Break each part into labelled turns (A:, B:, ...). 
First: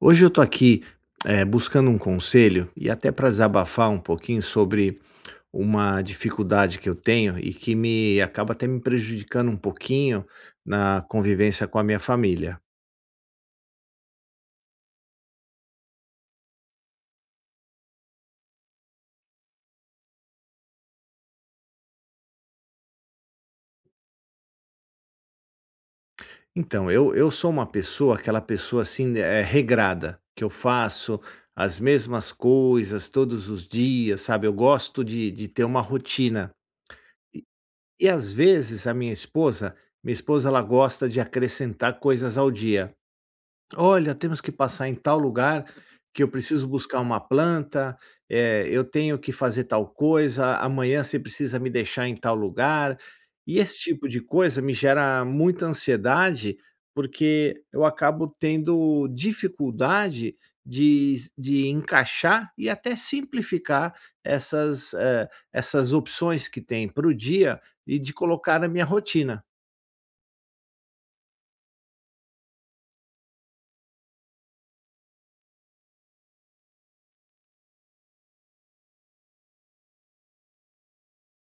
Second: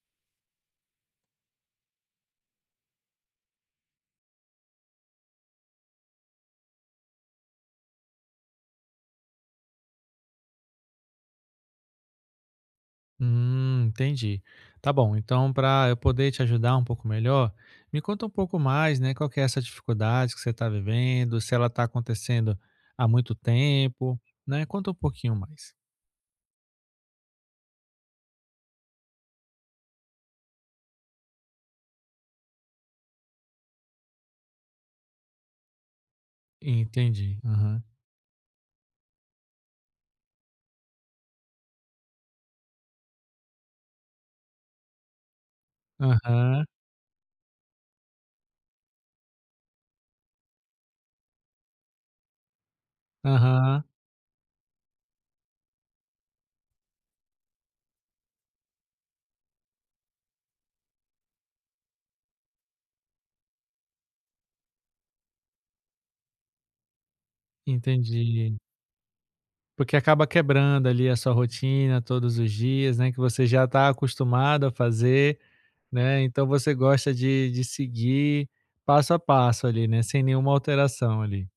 A: Hoje eu tô aqui, buscando um conselho e até para desabafar um pouquinho sobre uma dificuldade que eu tenho e que me acaba até me prejudicando um pouquinho na convivência com a minha família.
B: Entendi. Tá bom, então para eu poder te ajudar um pouco melhor, me conta um pouco mais, né, qual que é essa dificuldade que você está vivendo, se ela está acontecendo há muito tempo, né? Conta um pouquinho mais.
A: Então, eu sou uma pessoa, aquela pessoa assim, regrada, que eu faço as mesmas coisas todos os dias, sabe, eu gosto de ter uma rotina.
B: Entendi.
A: E
B: Aham.
A: e às vezes a minha esposa ela gosta de acrescentar coisas ao dia. Olha, temos que passar em tal lugar, que eu
B: Aham.
A: preciso buscar uma planta, eu tenho que fazer tal coisa, amanhã você precisa me deixar em tal lugar. E esse
B: Aham.
A: tipo de coisa me gera muita ansiedade, porque eu acabo tendo dificuldade de encaixar e até simplificar essas opções que tem para o dia e de
B: Entendi.
A: colocar na minha rotina.
B: Porque acaba quebrando ali a sua rotina todos os dias, né, que você já está acostumado a fazer, né? Então você gosta de seguir passo a passo ali, né, sem nenhuma alteração ali.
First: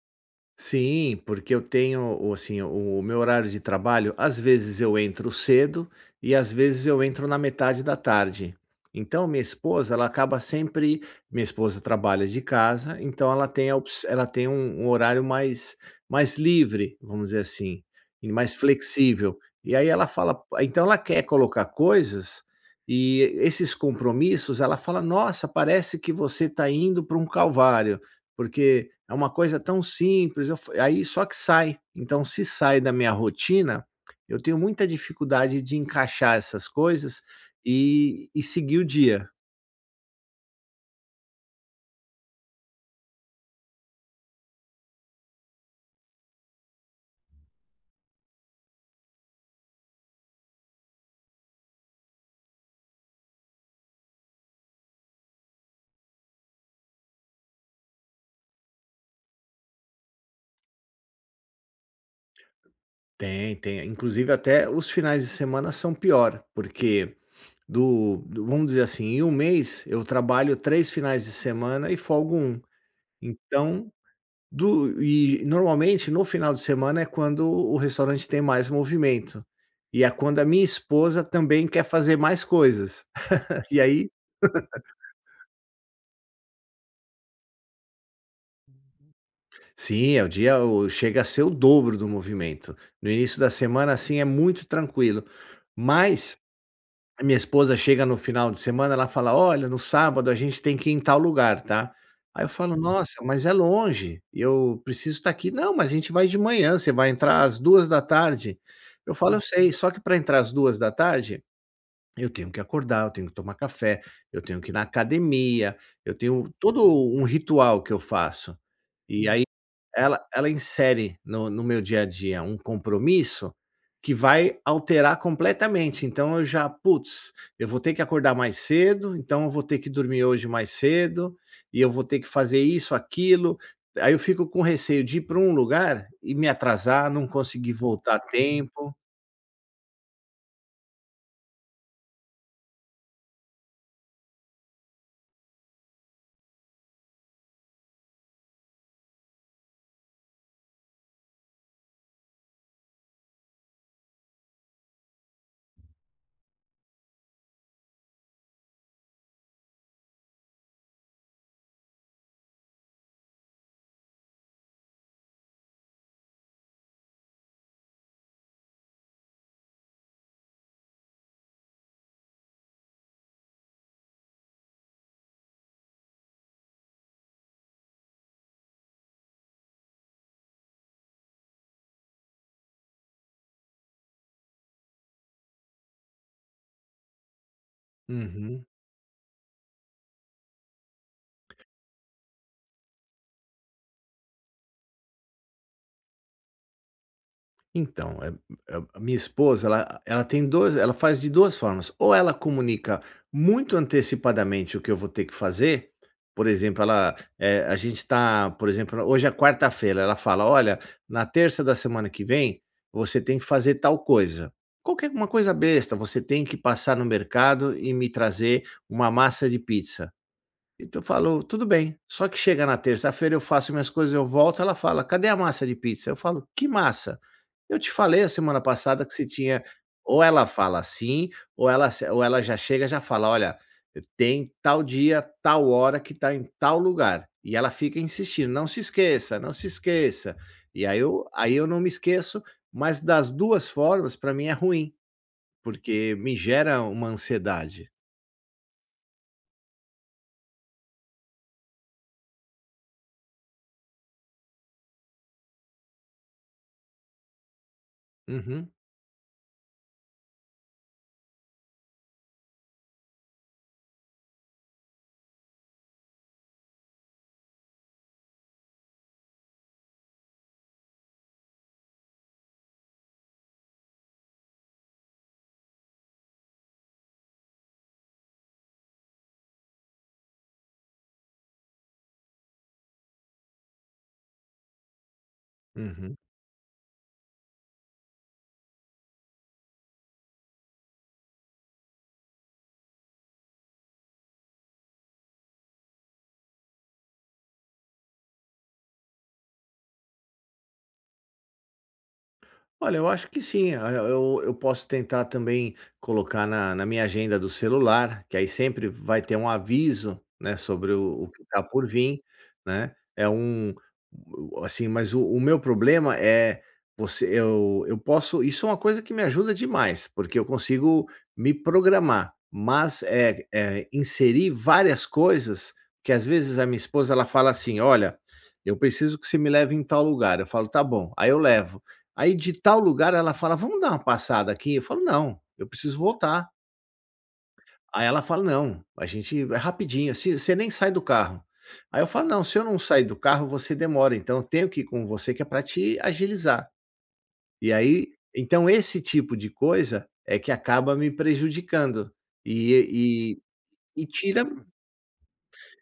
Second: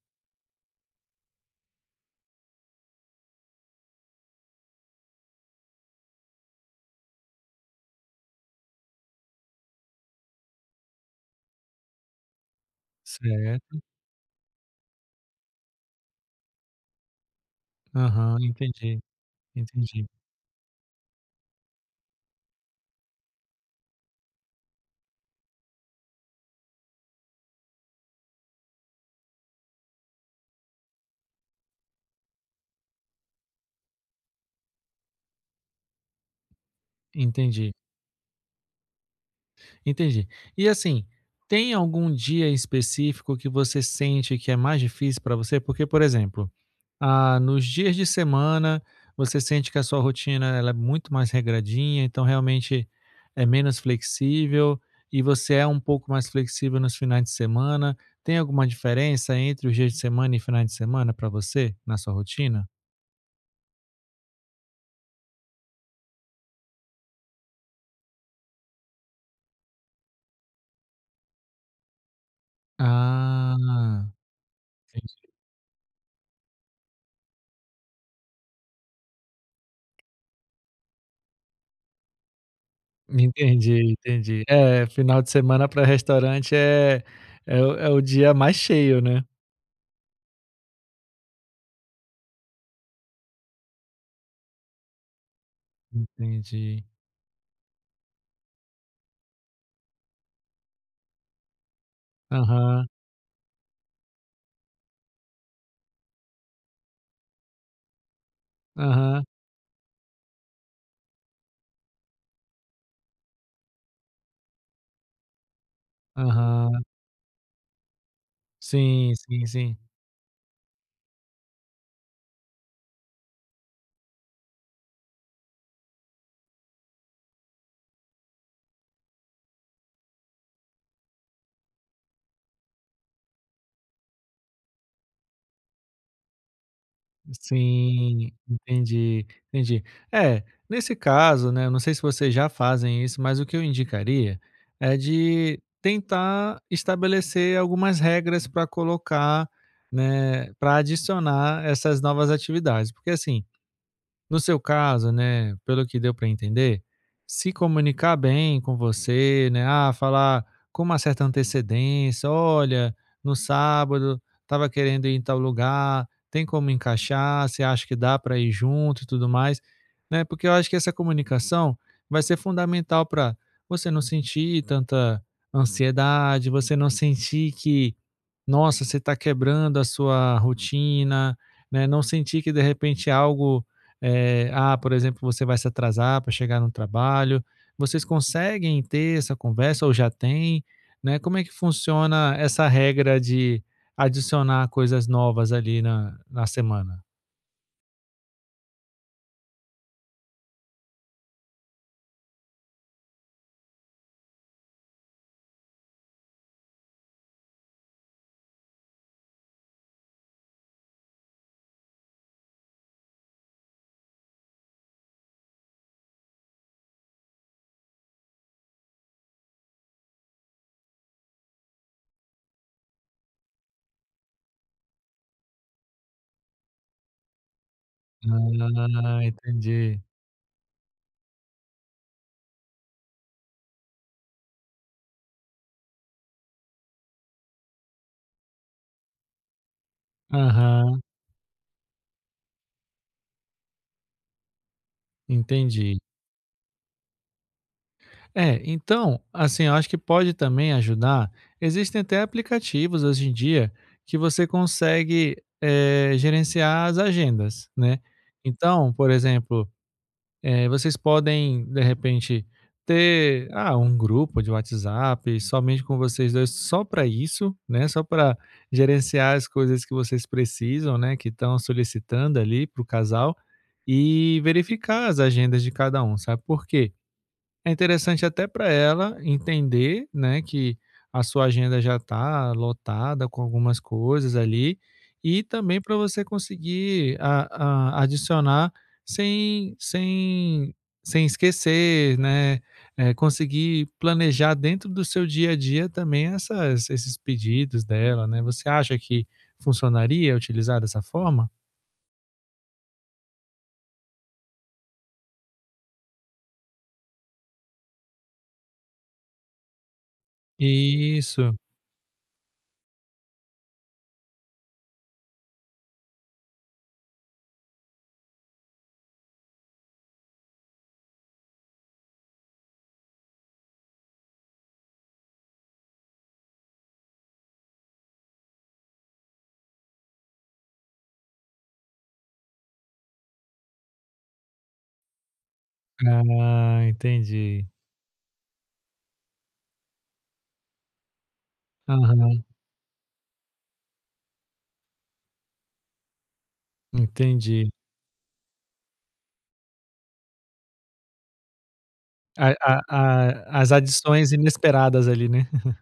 A: Sim, porque eu tenho, assim, o meu horário de trabalho, às vezes eu entro cedo e às vezes eu entro na metade da tarde. Então, minha esposa, ela acaba sempre, minha esposa trabalha de casa, então
B: Certo.
A: ela tem um horário mais livre, vamos dizer assim, e
B: Aham,
A: mais
B: entendi,
A: flexível. E aí ela
B: entendi,
A: fala, então ela quer colocar coisas e esses compromissos, ela fala: "Nossa, parece que você está indo para um calvário." Porque é uma coisa tão simples, eu fa aí só que sai. Então se sai da minha rotina, eu tenho muita dificuldade de encaixar essas coisas
B: entendi,
A: e seguir o dia.
B: entendi. E assim, tem algum dia específico que você sente que é mais difícil para você? Porque, por exemplo, ah, nos dias de semana você sente que a sua rotina ela é muito mais regradinha, então realmente é menos flexível e você é um pouco mais flexível nos finais de semana. Tem alguma diferença entre os dias de semana e finais de semana para você na sua rotina?
A: Tem, tem. Inclusive até os finais de semana são pior, porque do do vamos dizer assim, em um mês eu trabalho 3 finais de semana e folgo um. Então
B: Ah,
A: Do e normalmente no final de semana é quando o restaurante tem mais movimento, e é quando a minha esposa também quer fazer mais coisas. E
B: entendi,
A: aí
B: entendi. É, final de semana para restaurante é o dia mais cheio, né.
A: sim, é o dia, o chega a ser o dobro do movimento. No início da semana, assim, é muito tranquilo, mas
B: Entendi.
A: a minha esposa chega no final de semana, ela fala: "Olha, no sábado a gente tem que ir em tal lugar, tá?" Aí eu falo:
B: Aham,
A: "Nossa, mas é longe, eu preciso estar aqui." "Não, mas a gente vai de manhã, você vai entrar às 2 da tarde." Eu
B: aham,
A: falo: "Eu sei, só que para entrar às 2 da tarde eu tenho que acordar, eu tenho que tomar café, eu tenho que ir na academia, eu tenho todo
B: aham.
A: um ritual que eu faço."
B: Sim,
A: E aí
B: sim, sim.
A: ela insere no meu dia a dia um compromisso que vai alterar completamente, então eu já: "Putz, eu vou ter que acordar mais cedo, então eu vou ter que dormir hoje mais cedo, e eu vou ter que fazer isso, aquilo." Aí eu fico com receio de ir para um lugar e me atrasar, não conseguir voltar a
B: Sim,
A: tempo.
B: entendi, entendi. É, nesse caso, né, eu não sei se vocês já fazem isso, mas o que eu indicaria é de tentar estabelecer algumas regras para colocar, né, para adicionar essas novas atividades, porque assim. No seu caso, né, pelo que deu para entender, se comunicar bem com você, né? Ah, falar com uma certa antecedência, olha, no sábado estava querendo ir em tal lugar, tem como encaixar, você acha que dá para ir junto e tudo mais, né? Porque eu acho que essa comunicação vai ser fundamental para você não sentir tanta ansiedade, você não sentir que, nossa, você está quebrando a sua rotina, né? Não sentir que de repente é algo ah, por exemplo, você vai se atrasar para chegar no trabalho. Vocês
A: Uhum.
B: conseguem ter essa conversa ou já tem? Né? Como é que funciona essa regra de adicionar coisas novas ali na, na semana?
A: Então, a minha esposa, ela tem 2, ela faz de 2 formas, ou ela comunica muito antecipadamente o que eu vou ter que fazer, por exemplo, a gente está, por exemplo, hoje é quarta-feira, ela fala: "Olha, na terça da semana que vem, você tem que fazer tal coisa," qualquer uma coisa besta, "Você tem que passar no mercado e me trazer uma massa de pizza." E tu falou: "Tudo bem." Só que chega na terça-feira, eu faço minhas coisas, eu volto, ela fala: "Cadê a massa de pizza?" Eu falo: "Que massa? Eu te falei a semana passada que
B: Ah,
A: se tinha."
B: entendi.
A: Ou ela fala assim, ou ela se ou ela já chega, e já fala: "Olha, tem tal dia, tal hora que tá em tal lugar." E ela fica insistindo: "Não se esqueça, não se esqueça." E aí
B: Aham,
A: eu não me esqueço, mas das 2 formas para mim é ruim,
B: entendi.
A: porque me gera uma ansiedade.
B: É, então, assim, eu acho que pode também ajudar. Existem até aplicativos hoje em dia que você consegue gerenciar as agendas, né?
A: Uhum,
B: Então, por exemplo, vocês podem, de repente, ter ah, um grupo de WhatsApp somente com vocês dois, só para isso, né? Só para gerenciar as coisas que vocês precisam, né? Que estão solicitando ali para o casal e verificar as agendas de cada um, sabe por quê? É interessante até para ela entender, né, que a sua agenda já está lotada com algumas coisas ali, e também para
A: uhum.
B: você conseguir adicionar sem, sem, sem esquecer, né? Conseguir planejar dentro do seu dia a dia também essas, esses pedidos dela, né? Você acha que funcionaria utilizar dessa forma?
A: Olha, eu acho que sim. Eu posso tentar também colocar na minha agenda do celular, que aí sempre vai ter um aviso, né, sobre o que
B: Isso.
A: está por vir, né? É um, assim, mas o meu problema é você, eu posso. Isso é uma coisa que me ajuda demais, porque eu consigo me programar, mas é inserir várias coisas que às vezes a minha esposa ela fala assim, olha, eu preciso que você me leve em tal lugar. Eu falo, tá bom. Aí eu levo. Aí de tal lugar ela fala: "Vamos dar uma passada aqui?" Eu falo: "Não, eu preciso voltar."
B: Ah, entendi.
A: Aí ela fala: "Não, a gente é rapidinho, assim, você nem sai do carro." Aí eu falo:
B: Aham,
A: "Não, se eu não sair do carro, você demora, então eu tenho que ir com você que é para te agilizar."
B: entendi.
A: E aí então esse tipo de coisa é que acaba me prejudicando,
B: A
A: e
B: as
A: e
B: adições
A: tira
B: inesperadas ali, né.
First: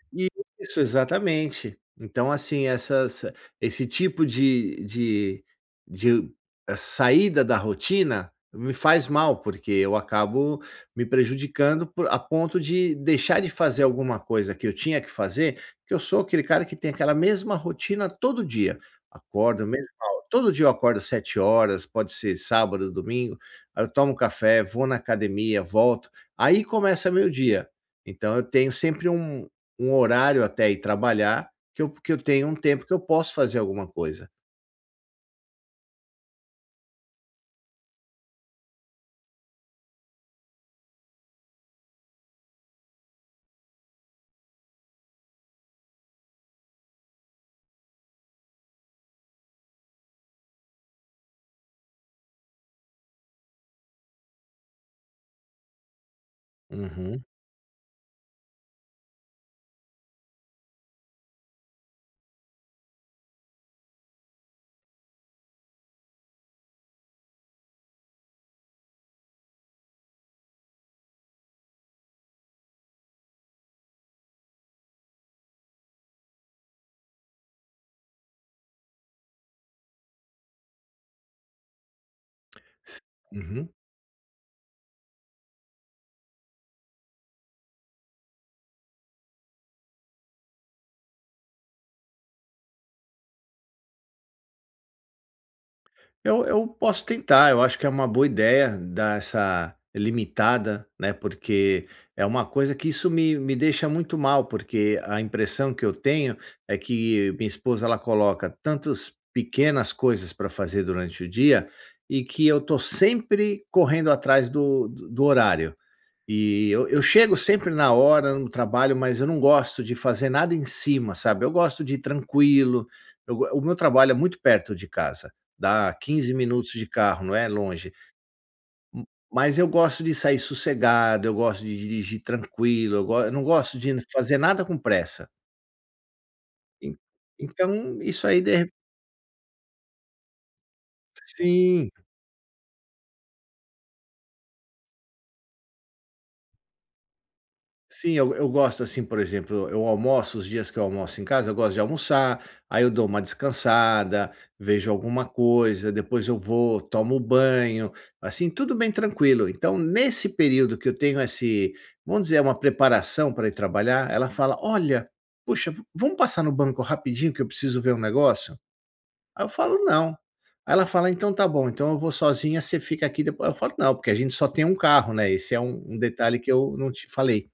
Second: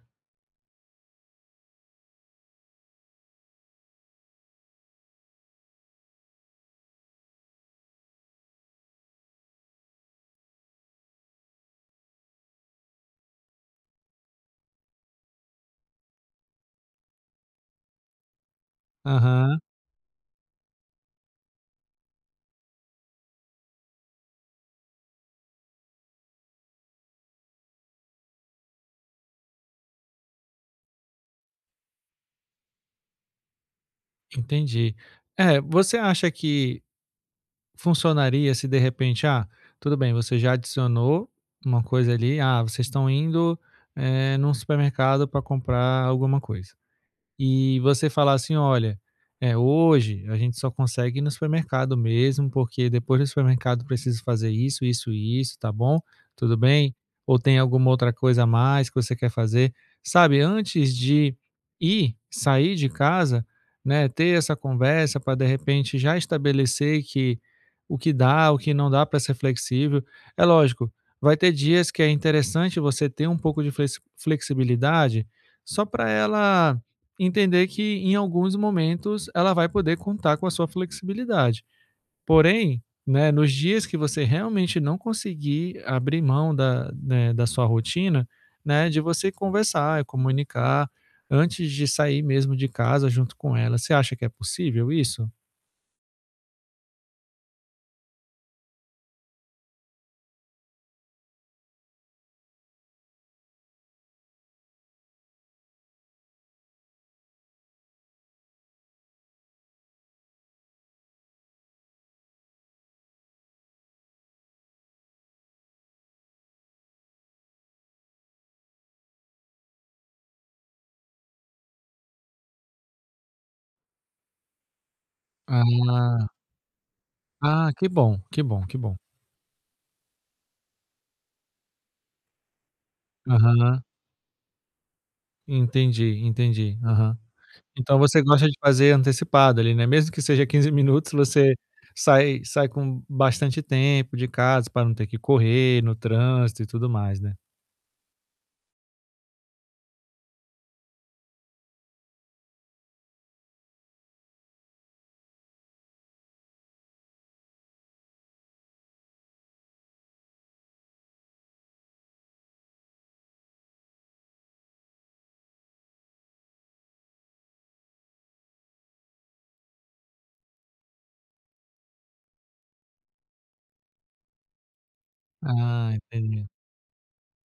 A: Isso, exatamente. Então, assim, essas esse tipo de saída da rotina me faz mal, porque eu acabo me prejudicando por a ponto de deixar de fazer alguma coisa que eu tinha que fazer, que eu sou aquele cara que tem aquela mesma rotina todo dia.
B: Aham,
A: Acordo mesmo Todo dia eu acordo 7 horas, pode ser sábado, domingo, aí eu tomo café, vou na academia, volto, aí começa meu dia. Então eu tenho sempre um horário até ir trabalhar, que eu tenho um tempo que eu posso fazer alguma coisa.
B: entendi. É, você acha que funcionaria se de repente, ah, tudo bem, você já adicionou uma coisa ali, ah, vocês estão indo, num supermercado pra comprar alguma coisa. E você falar assim: "Olha, eh, hoje a gente só consegue ir no supermercado mesmo, porque depois do supermercado preciso fazer isso, isso e isso, tá bom? Tudo bem?
A: Uhum.
B: Ou tem alguma outra coisa a mais que você quer fazer?" Sabe, antes de ir, sair de casa, né, ter essa conversa para de repente já estabelecer que o que dá, o que não dá para ser flexível. É lógico, vai ter dias que é interessante você ter um pouco de flexibilidade, só para ela entender que em alguns momentos ela vai poder contar com a sua flexibilidade. Porém,
A: S
B: né, nos
A: Uhum.
B: dias que você realmente não conseguir abrir mão da, né, da sua rotina, né, de você conversar e comunicar antes de sair mesmo de casa junto com ela. Você acha que é possível isso?
A: Eu posso tentar, eu acho que é uma boa ideia dar essa limitada, né, porque é uma coisa que isso me deixa muito mal, porque a impressão que eu tenho é que minha esposa ela coloca tantas pequenas coisas para fazer durante o dia, e que eu tô sempre correndo atrás do horário. E eu chego sempre na hora no trabalho, mas eu não gosto de fazer nada em cima, sabe. Eu gosto de ir tranquilo, eu go o meu trabalho é muito perto de casa, dá
B: Ah,
A: 15 minutos de carro, não é
B: ah, que
A: longe.
B: bom, que bom, que bom.
A: M Mas eu gosto de sair sossegado, eu gosto de dirigir tranquilo, eu não gosto
B: Aham,
A: de fazer nada com pressa.
B: entendi, entendi.
A: En
B: Aham.
A: então
B: Então você
A: isso aí
B: gosta
A: de
B: de
A: re
B: fazer antecipado ali, né, mesmo que seja 15 minutos, você
A: Sim.
B: sai com bastante tempo de casa para não ter que correr no trânsito e tudo mais, né.
A: Sim, eu gosto, assim, por exemplo, eu almoço os dias que eu almoço em casa, eu gosto de almoçar, aí eu dou uma descansada, vejo alguma coisa, depois eu vou, tomo um banho, assim, tudo bem tranquilo. Então, nesse período que eu tenho esse, vamos dizer, uma preparação para ir trabalhar, ela fala: "Olha, puxa, v vamos passar no banco rapidinho que eu preciso ver um negócio?" Aí eu falo: "Não." Aí ela fala: "Então tá bom, então eu vou sozinha, você fica aqui." Depois eu falo: "Não, porque a gente só tem um carro, né, esse é um
B: Ah,
A: um detalhe
B: entendi.
A: que eu não te falei."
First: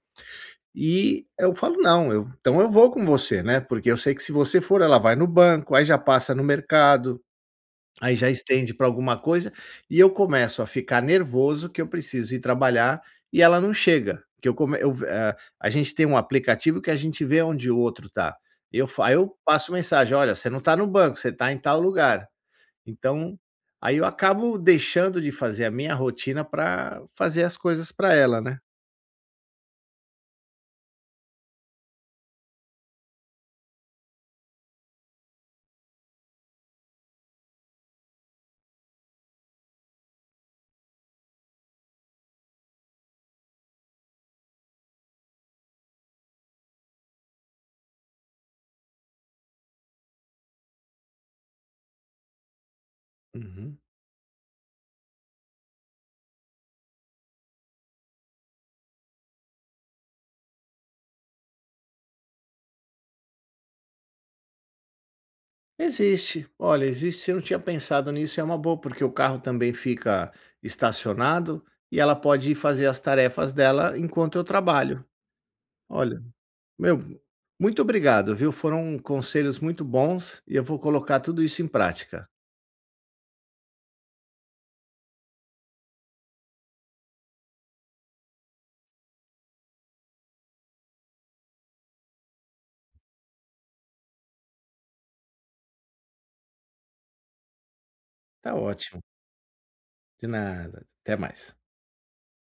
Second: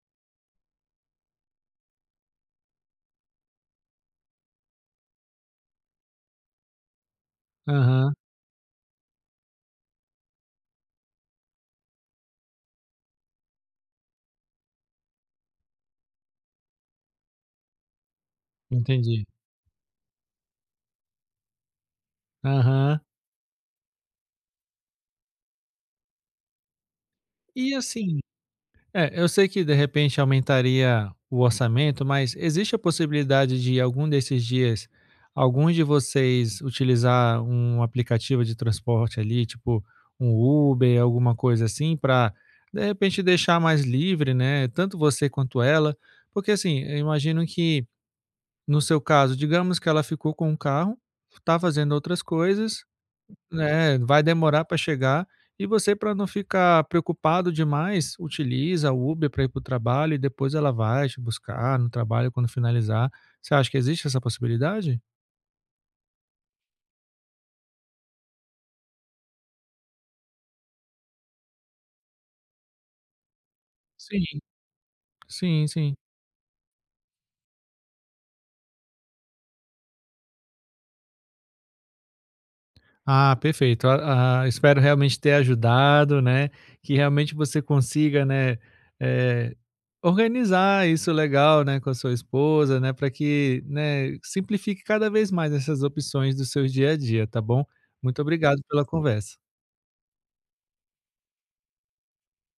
A: E eu falo: "Não, eu então eu vou com você, né," porque eu sei que se você for, ela vai no banco, aí já passa no mercado,
B: Aham,
A: aí já estende para alguma coisa, e eu começo a ficar nervoso que eu preciso ir trabalhar e ela não chega, que eu come eu eh, a gente tem um aplicativo que a gente vê onde o outro tá. Eu fa Aí
B: entendi.
A: eu passo mensagem: "Olha, você não está no banco, você está em tal lugar."
B: Aham.
A: Então, aí eu acabo deixando de fazer a minha rotina para fazer as
B: E
A: coisas para
B: assim
A: ela, né.
B: É, eu sei que de repente aumentaria o orçamento, mas existe a possibilidade de algum desses dias, alguns de vocês utilizar um aplicativo de transporte ali, tipo um Uber, alguma coisa assim, para de repente deixar mais livre, né? Tanto você quanto ela, porque assim, eu imagino que no seu caso, digamos que ela ficou com o carro, está fazendo outras coisas,
A: Uhum.
B: né, vai demorar para chegar e você para não ficar preocupado demais, utiliza o Uber para ir para o trabalho e depois ela vai te buscar no trabalho quando finalizar. Você acha que existe essa possibilidade?
A: Existe. Olha, existe. Se eu não tinha pensado nisso, é uma boa, porque o carro também fica estacionado e ela pode ir fazer as tarefas dela enquanto
B: Sim,
A: eu trabalho.
B: sim, sim.
A: Olha, meu, muito obrigado, viu? Foram conselhos muito bons e eu vou colocar tudo isso em prática.
B: Ah, perfeito. Ah, ah, espero realmente ter ajudado, né, que realmente você consiga, né, eh, organizar isso legal, né, com a sua esposa, né, para que, né, simplifique cada vez mais essas opções do seu dia a dia, tá bom? Muito
A: Tá
B: obrigado pela
A: ótimo.
B: conversa.
A: De nada. Até mais.